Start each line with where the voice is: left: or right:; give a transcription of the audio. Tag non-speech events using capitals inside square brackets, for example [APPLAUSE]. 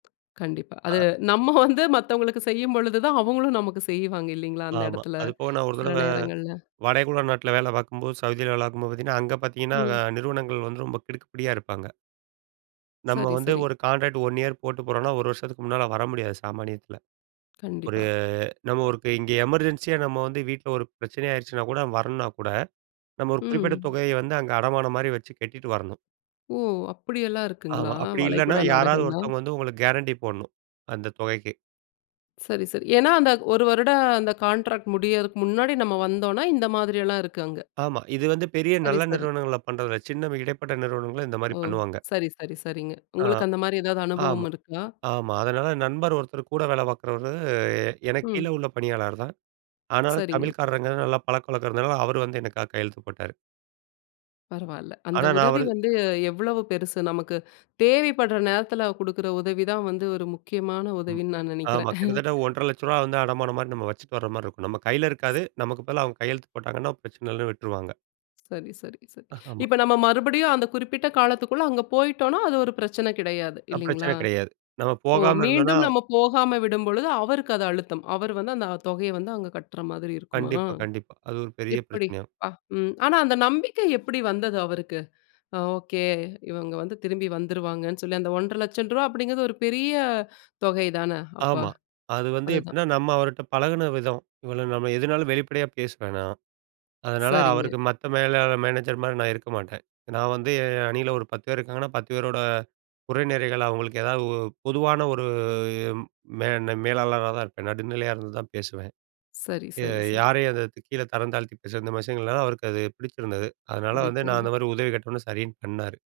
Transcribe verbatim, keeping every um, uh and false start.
left: கண்டிப்பா. அது
right: அ.
left: நம்ம வந்து மத்தவங்களுக்கு செய்யும் பொழுதுதான் அவங்களும் நமக்கு செய்வாங்க இல்லைங்களா? அந்த
right: ஆமா,
left: இடத்துல
right: அது போக நான் ஒரு
left: சில
right: தடவ
left: நேரங்கள்ல.
right: வடகுழ நாட்ல வேல பார்க்கும்போது சவுதியில வேல பார்க்கும்போது பார்த்தீங்கன்னா, அங்க பார்த்தீங்கன்னா
left: ம்.
right: நிறுவனங்கள் வந்து ரொம்ப கிடுக்கு புடியா இருப்பாங்க. நம்ம
left: சரி,
right: வந்து
left: சரி.
right: ஒரு கான்ட்ராக்ட் ஒன் இயர் போட்டு போறோம்னா, ஒரு வருஷத்துக்கு முன்னால வர முடியாது சாமானியத்துல. ஒரு
left: கண்டிப்பா.
right: நம்ம ஒரு இப்ப இங்கே எமர்ஜென்ஸியா நம்ம வந்து வீட்ல ஒரு பிரச்சனை ஆயிடுச்சுனா கூட வரணுனா கூட, நம்ம ஒரு குறிப்பிட்ட
left: ம்.
right: தொகைய வந்து அங்க அடமானம் மாரி வச்சு கட்டிட்டு வரணும்.
left: ஓ! அப்டியெல்லாம்
right: ஆமா
left: இருக்குங்களா
right: அப்டி இல்லன்னா,
left: வளைகுடா
right: யாராது
left: நாடுகள்ல?
right: ஒருத்தவங்க வந்து உங்களுக்கு கேரண்டி போடணும் அந்த தொகைக்கு.
left: சரி, சரி. ஏன்னா, அந்த ஒரு வருடம் அந்த கான்ட்ராக்ட் முடியறதுக்கு முன்னாடி நம்ம வந்தோம்னா இந்த மாதிரி எல்லாம் இருக்கு அங்க?
right: ஆமா, இது வந்து பெரிய
left: சரி,
right: நல்ல
left: சரி.
right: நிறுவனங்கள் பண்றது இல்ல. சின்ன இடைப்பட்ட நிறுவனங்கள இந்த மாரி
left: ஓ!
right: பண்ணுவாங்க.
left: சரி, சரி, சரிங்க.
right: ஆ,
left: உங்களுக்கு அந்த மாரி ஏதாவது
right: ஆமா
left: அனுபவம் இருக்கா?
right: ஆமா. அதனால நண்பர் ஒருத்தர் கூட வேல பார்க்குறவரு எனக்கு கீழ
left: ம்.
right: உள்ள பணியாளர் தான். ஆனா,
left: சரிங்க.
right: தமிழ்க்காரங்க நல்லா பழக்கவழக்கம் இருந்தனால அவரு வந்து எனக்காக கையெழுத்து போட்டாரு.
left: பரவால்ல. அந்த
right: ஆனா நான்
left: உதவி
right: அவரு
left: வந்து எவ்வளவு பெருசு! நமக்கு தேவைப்பட்ற நேரத்தில குடுக்கிற உதவி தான் வந்து ஒரு முக்கியமான
right: ம்.
left: உதவின்னு நான்
right: ஆமா
left: நெனைக்கிறேன்.
right: கிட்டத்தட்ட
left: [CHUCKLES]
right: ஒன்றரை லட்சம் ரூவா வந்து அடமானம் மாரி வச்சிட்டு வர மாரி இருக்கும். நம்ம கையில இருக்காது. நமக்கு பதிலா அவங்க
left: அ.
right: கையெழுத்து போட்டாங்கன்னா, பிரச்சனை இல்லன்னு விட்ருவாங்க.
left: சரி, சரி, சரி.
right: ஆமா.
left: இப்ப நம்ம மறுபடியும் அந்த குறிப்பிட்ட காலத்துக்குள்ள அங்க போய்ட்டோன்னா, அது ஒரு பிரச்சனை கிடையாது
right: அ
left: இல்லைங்களா?
right: பிரச்சனை கிடையாது. நம்ம
left: ஓ!
right: போகாம இருந்தோம்ன
left: மீண்டும் நம்ம போகாம விடும்பொழுது அவருக்கு அது அழுத்தம். அவரு வந்து அந்த தொகைய வந்து அங்க கட்ற மாதிரி இருக்குமா?
right: கண்டிப்பா, கண்டிப்பா. அது ஒரு பெரிய
left: எப்டி
right: பிரச்சனையாகும்.
left: ப்பா! ம். ஆனா, அந்த நம்பிக்கை எப்டி வந்தது அவருக்கு? அ ஓகே இவங்க வந்து திரும்பி வந்துருவாங்கன்னு சொல்லி அந்த ஒன்றரை லட்சம் அப்டிங்கித ஒரு பெரிய தொகை தான அப்ப
right: ஆமா, அது வந்து
left: அதுதான்.
right: எப்டின்னா, நம்ம அவருட்ட பழகுன விதம். இவ்வளோ நம்ம எதுனாலும் வெளிப்படையா பேசுவேன் நான். அதனால
left: சரிங்க.
right: அவருக்கு மத்த மேலாளர் மேனேஜர் மாரி நான் இருக்க மாட்டேன். நான் வந்து என் அணியில ஒரு பத்து பேர் இருக்காங்கன்னா பத்து பேரோட குறை நிறைகள் அவங்களுக்கு ஏதாவது உ பொதுவான ஒரு மேன்ன மேலாளரா தான் இருப்பேன். நடுநிலையா இருந்துதான் பேசுவேன்.
left: சரி,
right: ய
left: சரி, சரி.
right: யாரையும் கீழ தரம் தாழ்த்தி பேசுற விஷயங்கள் அவருக்கு அது பிடிச்சிருந்தது. அதனால வந்து நான் அந்த மாரி
left: [UNINTELLIGIBLE]
right: உதவி கேட்டோனே சரின்னு பண்ணாரு.